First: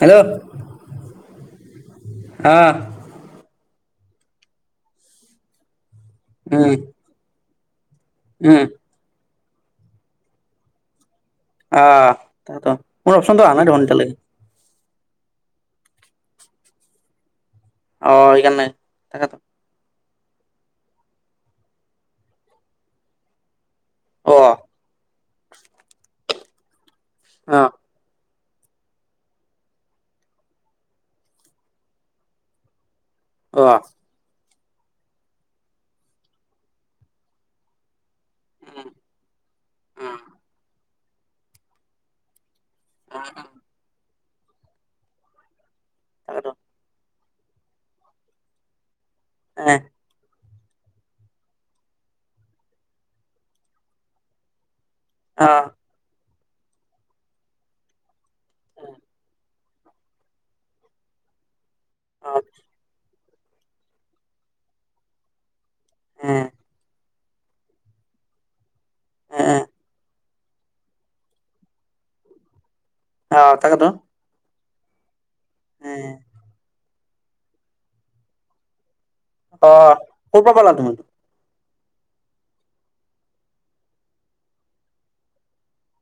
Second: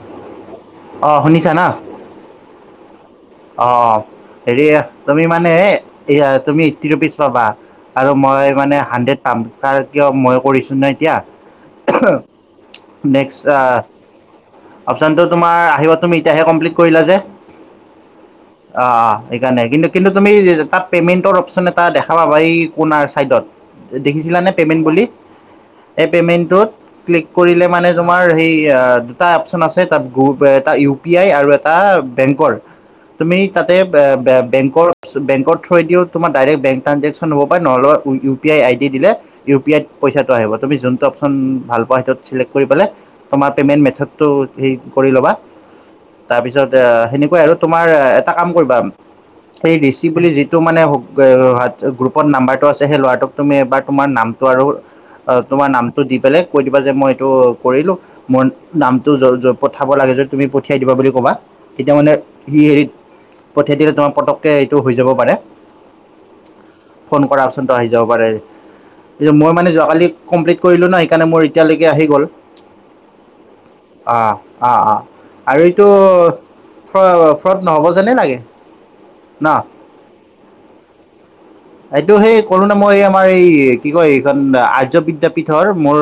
Hello অঁ শুনিছা ন আহ অঁ হেৰি তুমি মানে এয়া তুমি উম এইট্টি ৰুপিজ পাবা আৰু মই উম মানে হাণ্ড্ৰেড কাম কাৰ কিয় মই কৰিছো নাই এতিয়া আহ তো মোৰ নেক্সট অপশনটোো আনাই ঘ ঘণ্টা নেলাগে অপশচনটো তোমাৰ আহিব তুমি এতিয়াহে কমপ্লিট কৰিলা যে অ সেইকাৰণে অঁ তাকেতো এইকাৰণে কিন্তু কিন্তু তুমি তাত পে'মেণ্টৰ অপচন এটা দেখা পাবা এই কোনাৰ ছাইডত অ দেখিছীলানে পেমেট্ট বুলি [unintelligible] ক্লিক অ কৰিলে মানে তোমাৰ সেই অঁ এটা অপচন আছে তাত এটা ইউ পি আই আৰু এটা বেংকৰ তুমি অ তাতে বেকত থৈ দিও তোমাৰ ডাইৰেক বেং ট্ৰেন্সফাৰ হ'ব পাৰে নহ'লে U P I I um D দিলে ইউ পি আইত উম উম, পইচাটো আহিব তুমি জুনটো অপশন ভাল পোৱােইটোতে্ উম, তোমাৰ পেমেনট তটো হে কৰি ল'বা তাৰ তাকেতো পিছত এ সেনো আৰু তোমাৰ এটা কাম কৰিবা এ এই ঋচি বুলি মানে গ্ৰুপত নাম্বাৰটো আছে সেই ল'ৰাটোক তুমি এবাৰ তোমাৰ নামটো আৰু অঁ অ তোমাৰ নামটো দি পেলাই কৈ দিবা যে মই এইটো কৰিলো মোৰ উম, নামটো য- য- পঠাব লাগে যে তুমি পঠিয়াই দিবা বুলি ক'বা এতিয়া মানে অ সি হেৰিত পঠিয়াই দিলে তোমাৰ পতককে এইটো হৈ যাব পাৰে এ ফোন কৰা অপচন আহি যাব পাৰে এ মই মানে যোৱাকালি কমপ্লিট কৰিলো ন সেইকাৰণে মোৰ এতিয়ালৈকে আহি গ'ল। অ তাকেটো অ অ। আৰু এইটো। ফ ফ্ৰদ নহ'ব জানে লাগে। ন অ ক'ৰ পা পালা তুমি এইটো সেই কলো ন মই আমাৰ এই কি কয় এইখন আৰ্য বিদ্যাপীঠৰ মোৰ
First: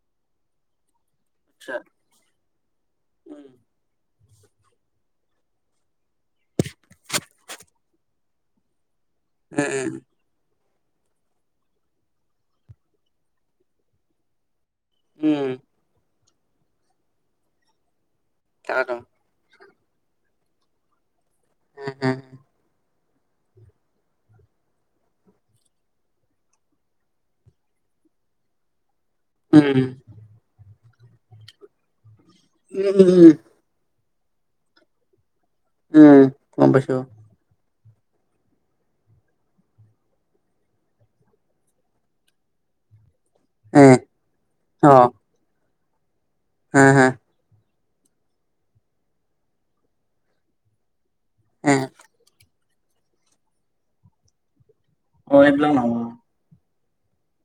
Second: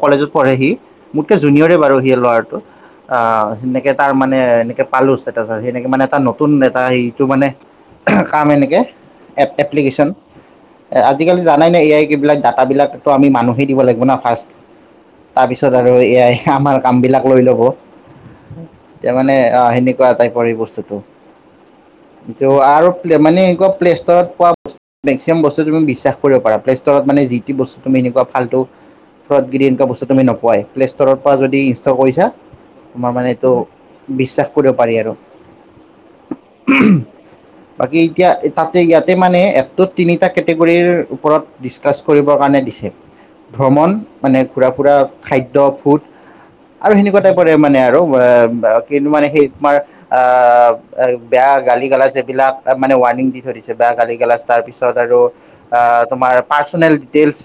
কলেজত পঢ়ে সি মোতকে আচ্ছা জুনিয়ৰে বাৰু সি লৰাটো উম আহ সেনেকে তাৰ মানে এনেকে পালো ষ্টেটাছ সেনেকে মানে এটা নতুন এটা সেইটো মানে কাম এনেকে এপ উম এপ্লিকেশ্যন এ আজিকালি জানাই নে এ আই কে বিলাক ডাটাবিলাক আমি মানুহেই দিব লাগিব না ফাষ্ট। উম, উম, তাৰপিছত আৰু এয়াই। আমাৰ কাম বিলাক লৈ ল'ব। তাকেতো এতিয়া মানে আহ সে নে। কোৱা টাইপৰ এই বস্তুটো উম উম ত' আৰু মানে এনেকুৱা প্লে তাত পোৱা মেক্সিমাম বস্তু তুমি বিশ্বাস কৰিব পাৰা প্লে ষ্টৰত' মানে যি বস্তু তুমি এনেুকোৱা ফালটো উম ফ্ৰদগিৰি এনেকুৱা বস্তু তুমি নোপোৱাই। প্লে'ষ্ট'ৰ পৰা যদি ইনষ্টল কৰিছা। উম উম, তোমাৰ মানে উম, এইটো বিশ্বাস কৰিব পাৰি। আৰু উম গম পাইছোঁ। বাকী এতিয়া তাত ইয়াতে মানে এপটোত তিনিটা কেটেগৰীৰ ওপৰত ডিছকাছ কৰিবৰ কাৰণে দিছে। এ ভ্ৰমণ মানে ঘূৰা অ ফুৰা খাদ্য। সুত এ আৰু সেনেকোৱা টাইপৰে মানে আৰু আৰু কিন্তু মানে সেই তোমাৰ আহ বেয়া এ গালি গালাজ সেই বিলাক মানে ৱাৰ্নিং দি থইছে। কিবা গলি গালাজ তাৰপিছত। তাত আৰু অ এইবিলাক আ নহব তোমাৰ পাৰচ পাৰ্চনেল ডিটেইলচ।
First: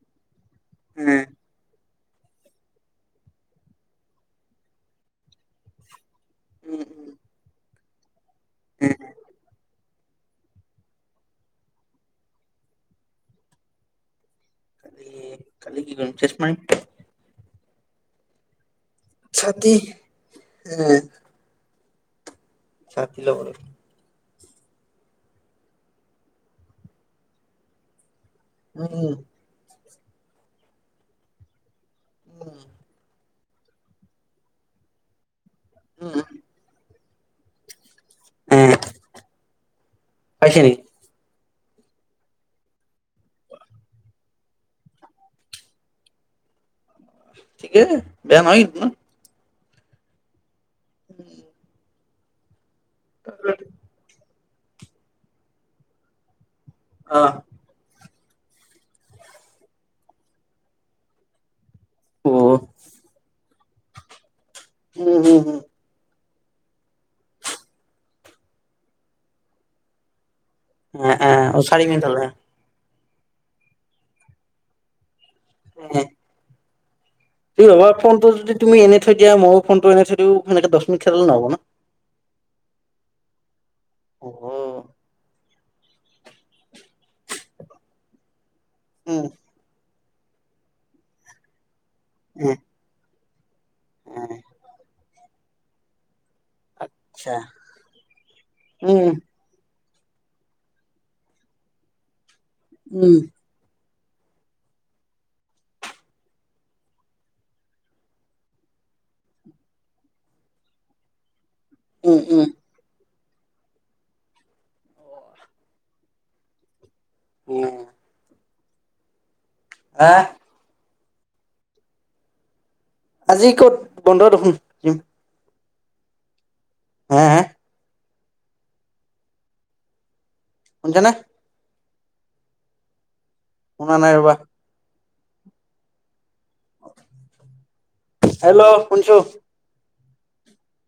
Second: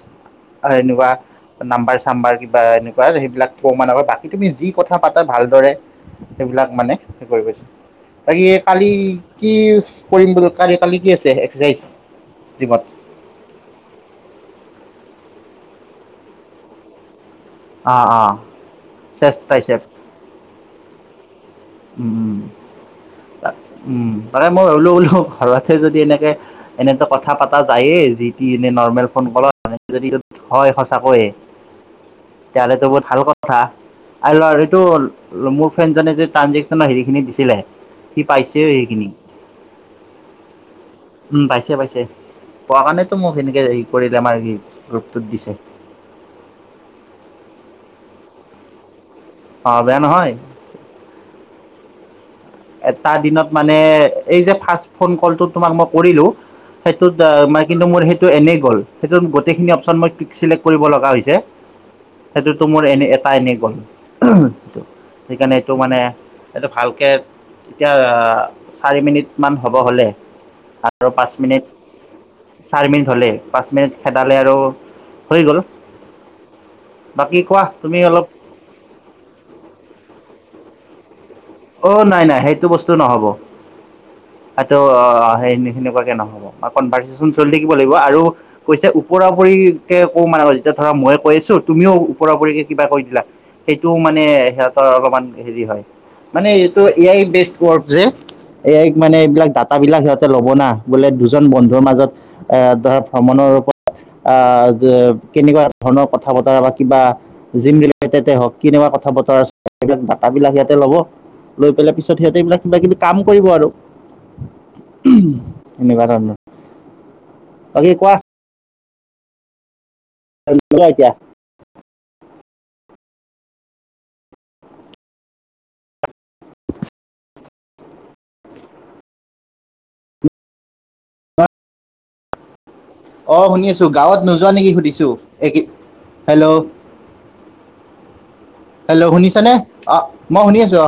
আয় এনেকুৱা উম নাম্বাৰছ চাম্বাৰ কিবা এনেকুৱা সেইবিলাক ক মানে বাকী তুমি যি কথা পাতা ভালদৰে সেইবিলাক উম মানে উম হে কৰি গৈছে। বাকী এ কালি কি কৰিম বুলত কালিত কালি কি আছে এক্সাৰচাইজ জিমত? কালি কালি কি কৰিম চেষ্ট মাৰিম। অ অ চেষ্ট ছাতি ট্ৰাইচেপ এ উম-উম ছাতি লব লাগিব মানে মই ভাবিলো বোলো ঘৰতে যদি এনেকে এনেই ত কথা পতা যায়েই যি টি এনে নৰ্মেল উম ফোন কলত। যদি যদি হয় সঁচাকৈ তেতিয়া হ'লে ত বহুত ভাল কথ কথা আহ লৰ এইটো মোৰ ফ্ৰেণ্ডজনে উম যে দেখছ নাই হেৰিখিনি দিছিলে। সি এ পাইছেও সেইখিনি। পাইছে নেকি উম', পাইছে-পাইছে পোৱা কাৰণেতো মোক সেনেকে হেৰি কৰিলে আমাৰ গ্ৰুপটোত দিছে। ঠিকে বেয়া নহয় কিন্তু ন। অ', বেয়া নহয়। উম', এটা দিনত মানে এই যে ফাৰ্ষ্ট ফোন কলটো তোমাক মই কৰিলোঁ। সেইটোত দা অ অ উম হুম মই কিন্তু মোৰ সেই টো এনেই গ'ল সেইটো গোটেইখিনি অপচন মই টিক চিলেক্ট কৰিব লগা হৈছে। সেইটোতো মোৰ এনেই এটাই এনেই গল। [unintelligible] হুম সেইকাণে এইটো মানে এইটো ভালকে এতিয়া চাৰি মিনিট মান হ'ব হলে। আৰু এ এ পাঁচ অ মিনিট, চাৰি হ'লে চাৰি মিনিট হলে পাঁচ মিনিট খেদালে আৰু হৈ গল। বাকী কোৱা এই বাবা তুমি অলপ ফোনটো যদি তুমি এনে থৈ দিয়া ময়ো ফোনটো এনে থৈ দিও সেকে দ খেললে নহ'ব। ন অ', নাই-নাই সেইটো বস্তু নহ'ব। অ আটো অ', নে সেনেকুৱাকে নহব বা কনভাৰ্চন চলি থাকিব লাগিব আৰু কৈছে উম ওপৰা-ওপৰি, ত কো মানে আৰু যেতিয়া ধৰা মইে কৈছো তুমিও উম ওপৰাওপৰিকে কিবা কৈ দিলা সেইটোও মানে উম সিহঁতৰ অলপমান হেৰি হয় মানে এইটো এ আই আচ্ছা বেষ্ট ৱৰ্ক যে এ আই উম মানে এইবিলাক দাঁ তাবিলাক সিহঁতে ল'ব না বোলে দুজন বন্ধুৰ মাজত এ ধৰা উম ভ্ৰমণৰ ৰূপত কেনেকুৱা ধৰণৰ কথা বতৰা বা কিবা জিম ৰিলেটেডে হওক কেনেকুৱা কথা বতৰা আছে সেইবিলাক ডাটাাবিলাক ইয়াতে লব লৈ পৰিলে পিছত উম উম তিহঁতে কিবাকিবি কাম কৰিব আৰু [unintelligible] [unintelligible] উম বাকী কোৱা আহ বন কৰা এতিয়া আজি ক'ত বন্ধ দেখোনম হা হা [unintelligible] শুনিছা নে অ শুনি আছো শুনা নাই গাঁৱত ৰ'বা নোযোৱা নেকি সুধিছোঁ হেল্ল' হেল্ল' শুঞ্চু অ মই শুনি আছো কিয়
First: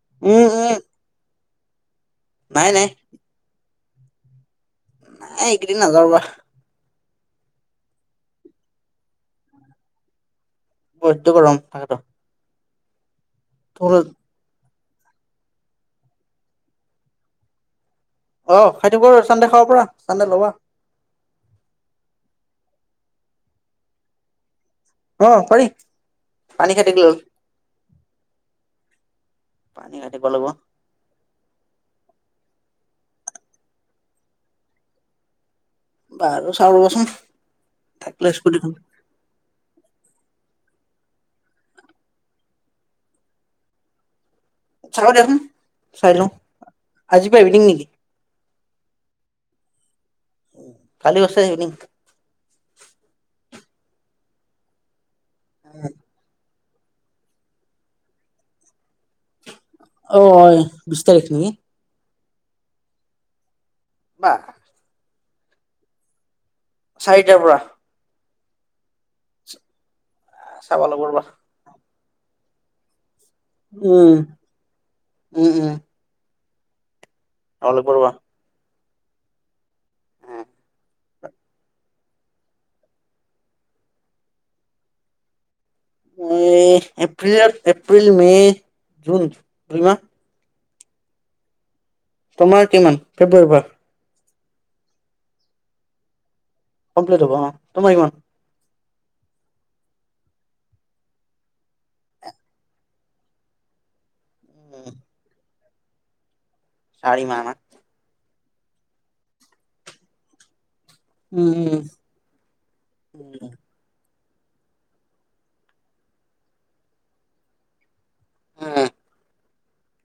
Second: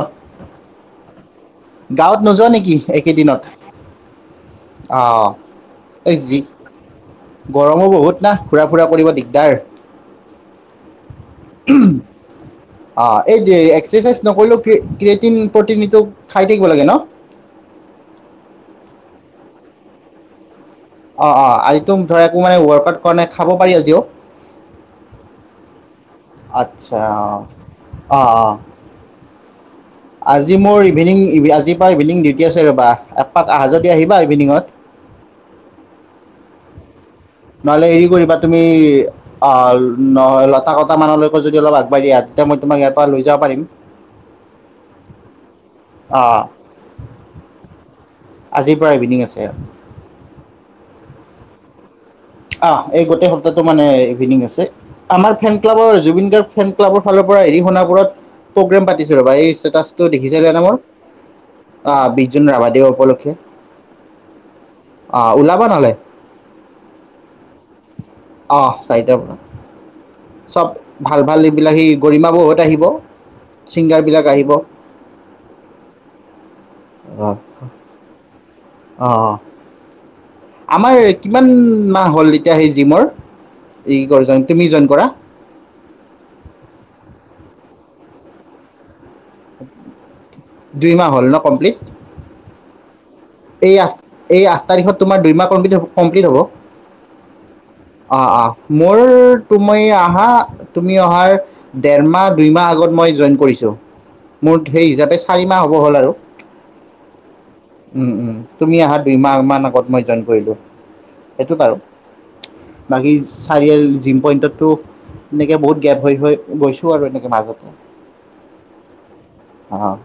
গাঁৱত নোযোৱা নাই নেকি নাই একেদিনত অ এই এইকেইদিন নাযাওঁ ৰবা জিপি গৰমো বহুত না ঘুৰা ফুৰা কৰিব দিগদাৰ বাদ্য গৰম থাকেটো অ এই যে এক্সাৰচাইজ নকৰিলও ক্ৰিয়েটিন প্ৰ'টিনটো খাই থাকিব লাগে ন অ খাই থাকিব চান্দে খাব পৰা চান্দে ল'বা অ অ আজিতো ধৰা একো মানে ৱৰ্কআউট কৰা নাই খাব পাৰি আজিও অ পাৰি পানী খাটিক আচ্ছা ল'ল অ অঁ অঁ পানী খাটিব লাগিব আজি মোৰ ইভিনিং আজিৰপা ইভিনিং ডিউটি আছে ৰ'বা একপাক আহা যদি আহিবা ইভিনিঙত। বাহু চাও ৰবচোন নহলে হেৰি কৰিবা তুমি অ ন তা কটামানলৈকে যদি অলপ আগবাঢ়ি অ আহা তেতিয়া মই তোমাক ইয়াৰ পৰা লৈ যাব পাৰিম। চাব দেন চাই লওঁ অঁ আজি পৰা ইভিনিং নেকি! আজিৰ পৰা ইভিনিং আছে কালি উছাই আহ নি আহ এই গোটেই সপ্তাহটো মানে ইভিনিং আছে আমাৰ ফেন ক্লাবৰ জুবিন গাৰ্গে ফেন ক্লাবৰ ফালৰ পৰা এৰি সোণাপুৰত প্ৰগ্ৰেম পাতিছে ৰবা এই ষ্টেটাছটো অ দেখিছিলে না মোৰ বিশ তাৰিখ নেকি যোন ৰাভা দিৱস উপলক্ষে বা আহ ওলাবা তালে চাৰিটাৰ পৰা আহ চাৰিটাৰ চব চাব লাগিব ভাল ৰ'বা ভাল এইবিলাক সেই গৰিমা বৌ ঘৰত‌ আহিব উম ছিংগাৰবিলাক আহিব উম উম আহ চাব লাগিব ৰ'বা অ অ কিমান মাহ হ'ল এতিয়া সেই জিমৰ ই গৰ্জন ইই তুমি জইন কৰা এই এপ্ৰিলৰ এপ্ৰিল মে জুন দুই মাহ দুই মাহ হ'ল ন কমপ্লিট তোমাৰ কিমান তে বাৰবা [unintelligible] এই আঠ এই আঠ তাৰিখত তোমাৰ দুই মাহ কম্পিলিত হ'ব কমপ্লিট হ'ব হ তোমাৰ ইমান অঁ অঁ মোৰ তুমি আহা তুমি অহাৰ দেৰ মাহ দুই মাহ আগত মই জইন কৰিছোঁ মোৰ সেই হিচাপে চাৰি মাহ হ'ল আৰু চাৰী মানা উম উম তুমি অহা দুইমাহমান আগত মই জইন কৰিলোঁ এইটোত আৰু উম বাকী উম চাৰিআল জিম পইন্টতো এনেকে বহুত গেপ হৈ হৈ গৈছো আৰু এনেকে মাজতে অ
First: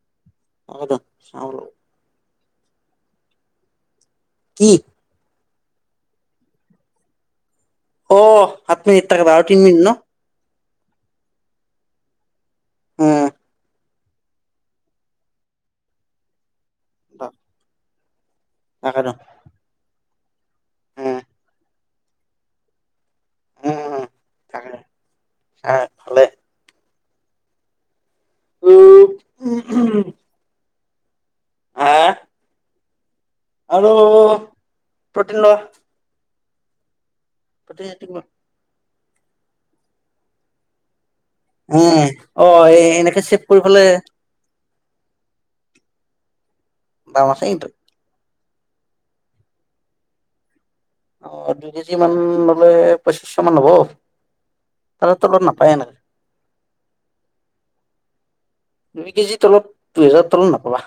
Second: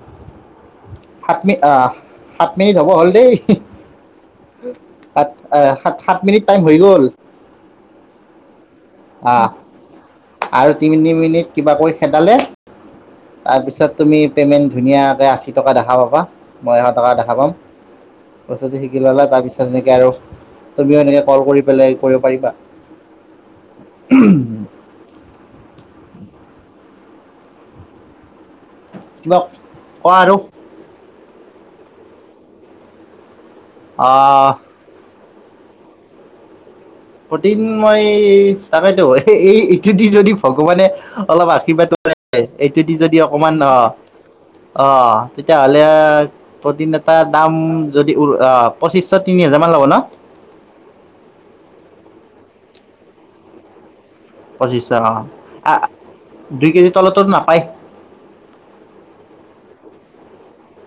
সগদ চাম প এই যাব হ'ল দেই কি আ আহ সাত সাত মিনিট টাইম হৈ গ'ল অ সাত মিনিট থাক আৰু অঁ তিনি মিনিট ন আৰু তিনি তিনি মিনিট কিবাকৈ খেদালে উম তাৰপিছত তুমি পে'মেণ্ট ধুনীয়াকৈ আশী টকা দেখা পাবা মই এশ টকা দেখা পাম পইচাতো শিকি তাকেতো ললা তাৰ পিছতে আৰু তুমিও উম এনেকে কল কৰি পেলাই কৰিব পাৰিবা উম উম থাকে উ ভালে কিবা ক আৰু তাত আৰু পুঠনা প্ৰটিন মই তাবেত এই ইটো দি যদি ভগৱানে অলপ আশীৰ্বাদ উম অ এ এইটোদি যদি এনেকে চেভ অকণমান কৰি অ পেলাই অ তেতিয়াহ'লে প্ৰতিদিন এটা আছে দাম কিন্তু যদি পঁচিছশ তিনি হাজাৰ মান ল'ব ন অ দুই কেজি মান ললে পঁচিশশ মান হব পঁচিছশ ত তলত নাপায় অ এনেকে দুই কেজি তলতো নাপায় দুই কেজি তলত দুহেজাৰ তলত নাপাবা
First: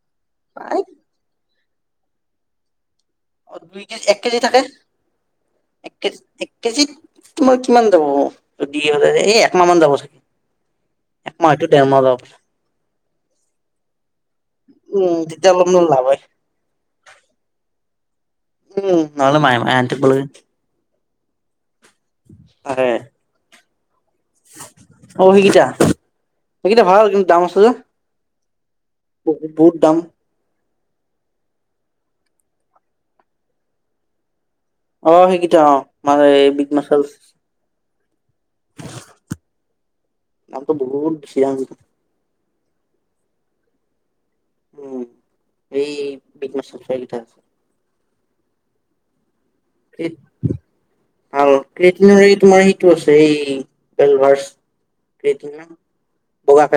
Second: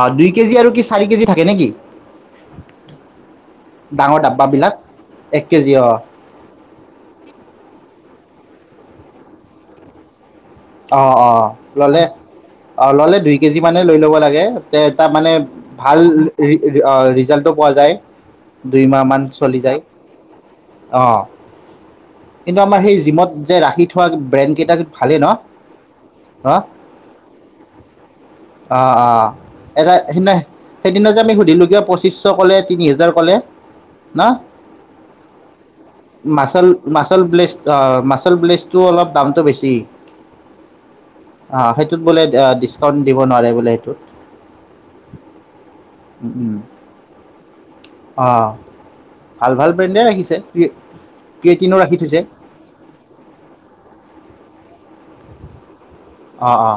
অ দুই কেজি আৰু পাই কি চাৰি কেজি থাকে নেকি? [unintelligible] অ এক ডাঙৰ কেজি থাকে ডাব্বাবিলাক এক কেজি অ এক কেজিত তোমাৰ কিমান হ'ব। দি হৈ এই একমাহ মান যাব চাগে। অ অ একমাহ হয়তো ডেৰ মাহ ল'লে যাব পাৰে অ ল'লে দুই কেজি মানে লৈ ল'ব লাগে তাৰ উম মানে তেতিয়া অলপমান ভাল লাভ হয় ৰিজাল্টটো পোৱা যায়। দুই উম মাহ মান নহ'লে মাহে চলি মাহে যায় আনি থাকিব লাগে অ কিন্তু আমাৰ তাকে সেই জিমত যে ৰাখি সৈয়াত ব্ৰেণ্ড কেইটা ভালেই অ ন সেইকেইটা হ সেইকেইটা ভাল কিন্তু দাম আছে যে আহ আহ বহুত বহুত এটা দাম সেইদিনা সেইদিনা যে আমি সুধিলো কিয় পইচ ত্ৰিছশ ক'লে তিনি হেজাৰ ক'লে না অ সেইকেইটা অ মানে মাচল বিগ মাছাল মাচল ব্লেছ মাচল ব্লেচটো অলপ দামটো বেছি। দামটো বহুত বেছি দাম অ সেইটোত বোলে ডিচকাউন্ট। দিব নোৱাৰে বোলে সেইটোত উম এই উম, বিগনেচৰ চলীটা আছে অহ, ভাল ভাল ব্ৰেণ্ডে ৰাখিছে ক্ৰি- ভাল ক্ৰিয়েটিনো ৰাখি থৈছে। ক্ৰীয়েটিনৰ এই তোমাৰ সেইটো আছে এই ৱেলভাৰ্চ। ক্ৰিয়েটিনি আম। অ অ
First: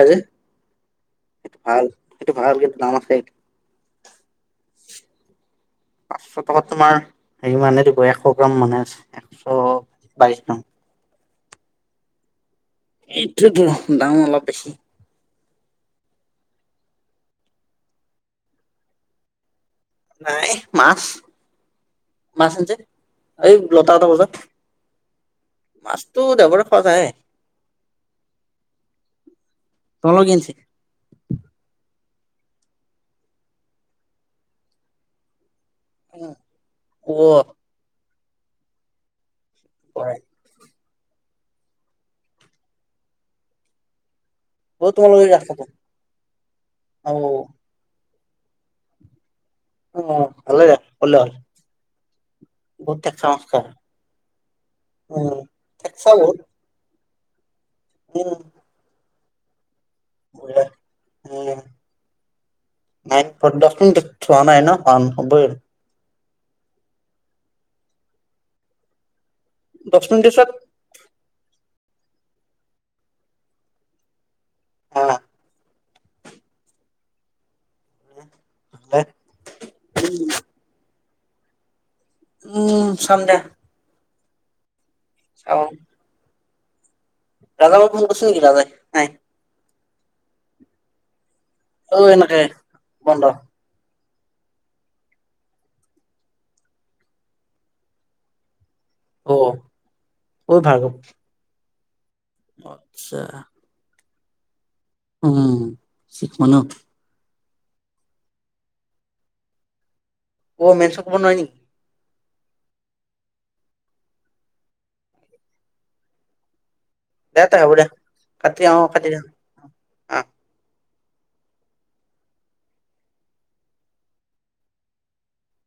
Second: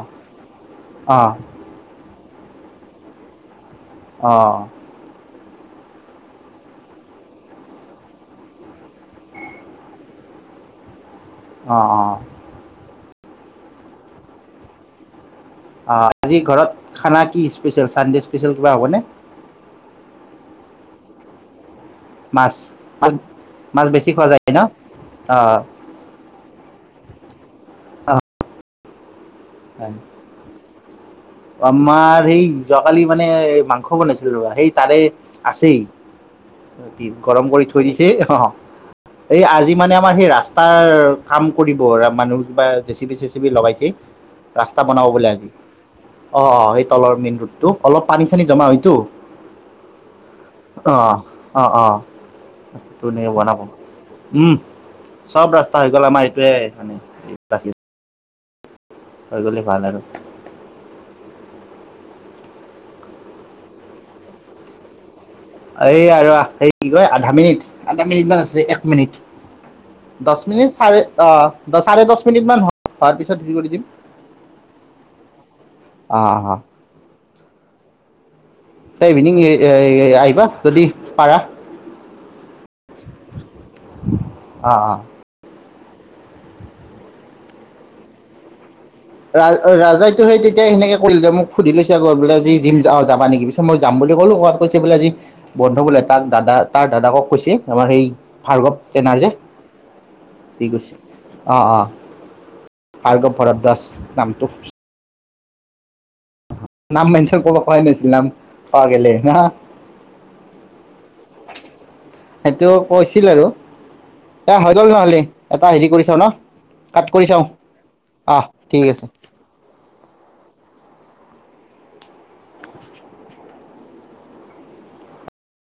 অ সেইটো ভাল সেইটো ভাল কিন্তু দাম আছে সেইটো। অ পাঁচশ টকাত তোমাৰ হেৰি মানেটো এশ গ্ৰাম মানে আছে এশ বাইশ গ্ৰাম অ অ এইটোতো দাম অলপ বেছি অ আজি ঘৰত খানা কি খানা চনৰে হব নাই মাছ মাছ আনিছে এই মাছ লটাটা বেছি খোৱা বজাত যায় ন? অ', মাছটো দেওবাৰে খোৱা যায়ে। হয় তোমালোকে কি আনিছে আমাৰ। সেই যোৱাকালি মানে মাংস বনাইছিল ৰবা সেই তাৰে। আছেই অ গৰম কৰি থৈ দিছে। তেই হহ এই আজি মানে আমাৰ বৰাই সেই ৰাস্তাৰ কাম কৰিব মানুহ কিবা জেচিপি চেচিপি লগাইছেই। অ ৰাস্তা বনাব তোমালোকে বোলে আজি ৰাস্তাটো অ অ সেই তলৰ মেইন ৰোডটো অলপ পানী চানী জমা হয়তো। উ ভাল দ কল হল বহুত ত টেকচা ব মাছ নাপা খায় উম উম চব ৰাস্তা হৈ গল টেকচা আমাৰ বহুত এইটোয়ে মানে এই পাছ মিনিট উম হৈ গলে ভাল আৰু বঢ়িয়া উম নাইন দহ মিনিট থোৱা নাই ন কাৰণ এই আৰুৱা সেই কি কয় আধা মিনিট আধা মিনিট মান আছে এক মিনিট দহ দছ পিছত মিনিট চাৰে অহ দছ চাৰে দছ মিনিট মান হোৱাৰ পিছত হি কৰি দিম। অ অ হ'। তই ইভিনিং এই এ এ এ আহিবা যদি পাৰা। উম চাম দে। অ অ। চাওঁ। ৰাজা পা ফোন কৰিছিল নেকি ৰাজাই নাই ৰা অ ৰা জাইটো সেই তেতিয়াই সেনেকে কৰিল যে মোক। সুধি লৈছে অ আগত বোলে এনেকে আজি জিম যা অ বন্ধ যাবা নেকি? পিছে মই যাম বুলি ক'লো কবাত কৈছে বোলে আজি বন্ধু বোলে তাক দাদা তাৰ দাদাকক কৈছে। আমাৰ সেই ভাৰ্গৱ তেন আৰ যে অ সি কৈছে অ অ। আতচ্ছা। ভাৰ্গৱ ভৰদ্বাজ দাস নামটো। উম চি নাম মানিছ কৈব হয় নেছলাম পা গেলে না। অ মেনচন কৰিব নোৱাৰি নি? সেইটো কৈছিল আৰু তা হাইডল গ'লে এটা হেৰি কৰি চাও ন? কাট কৰি দে চাওঁ তই হ'ব দে আহ কাটি অহ ঠিক আছে কাটি দেয় আ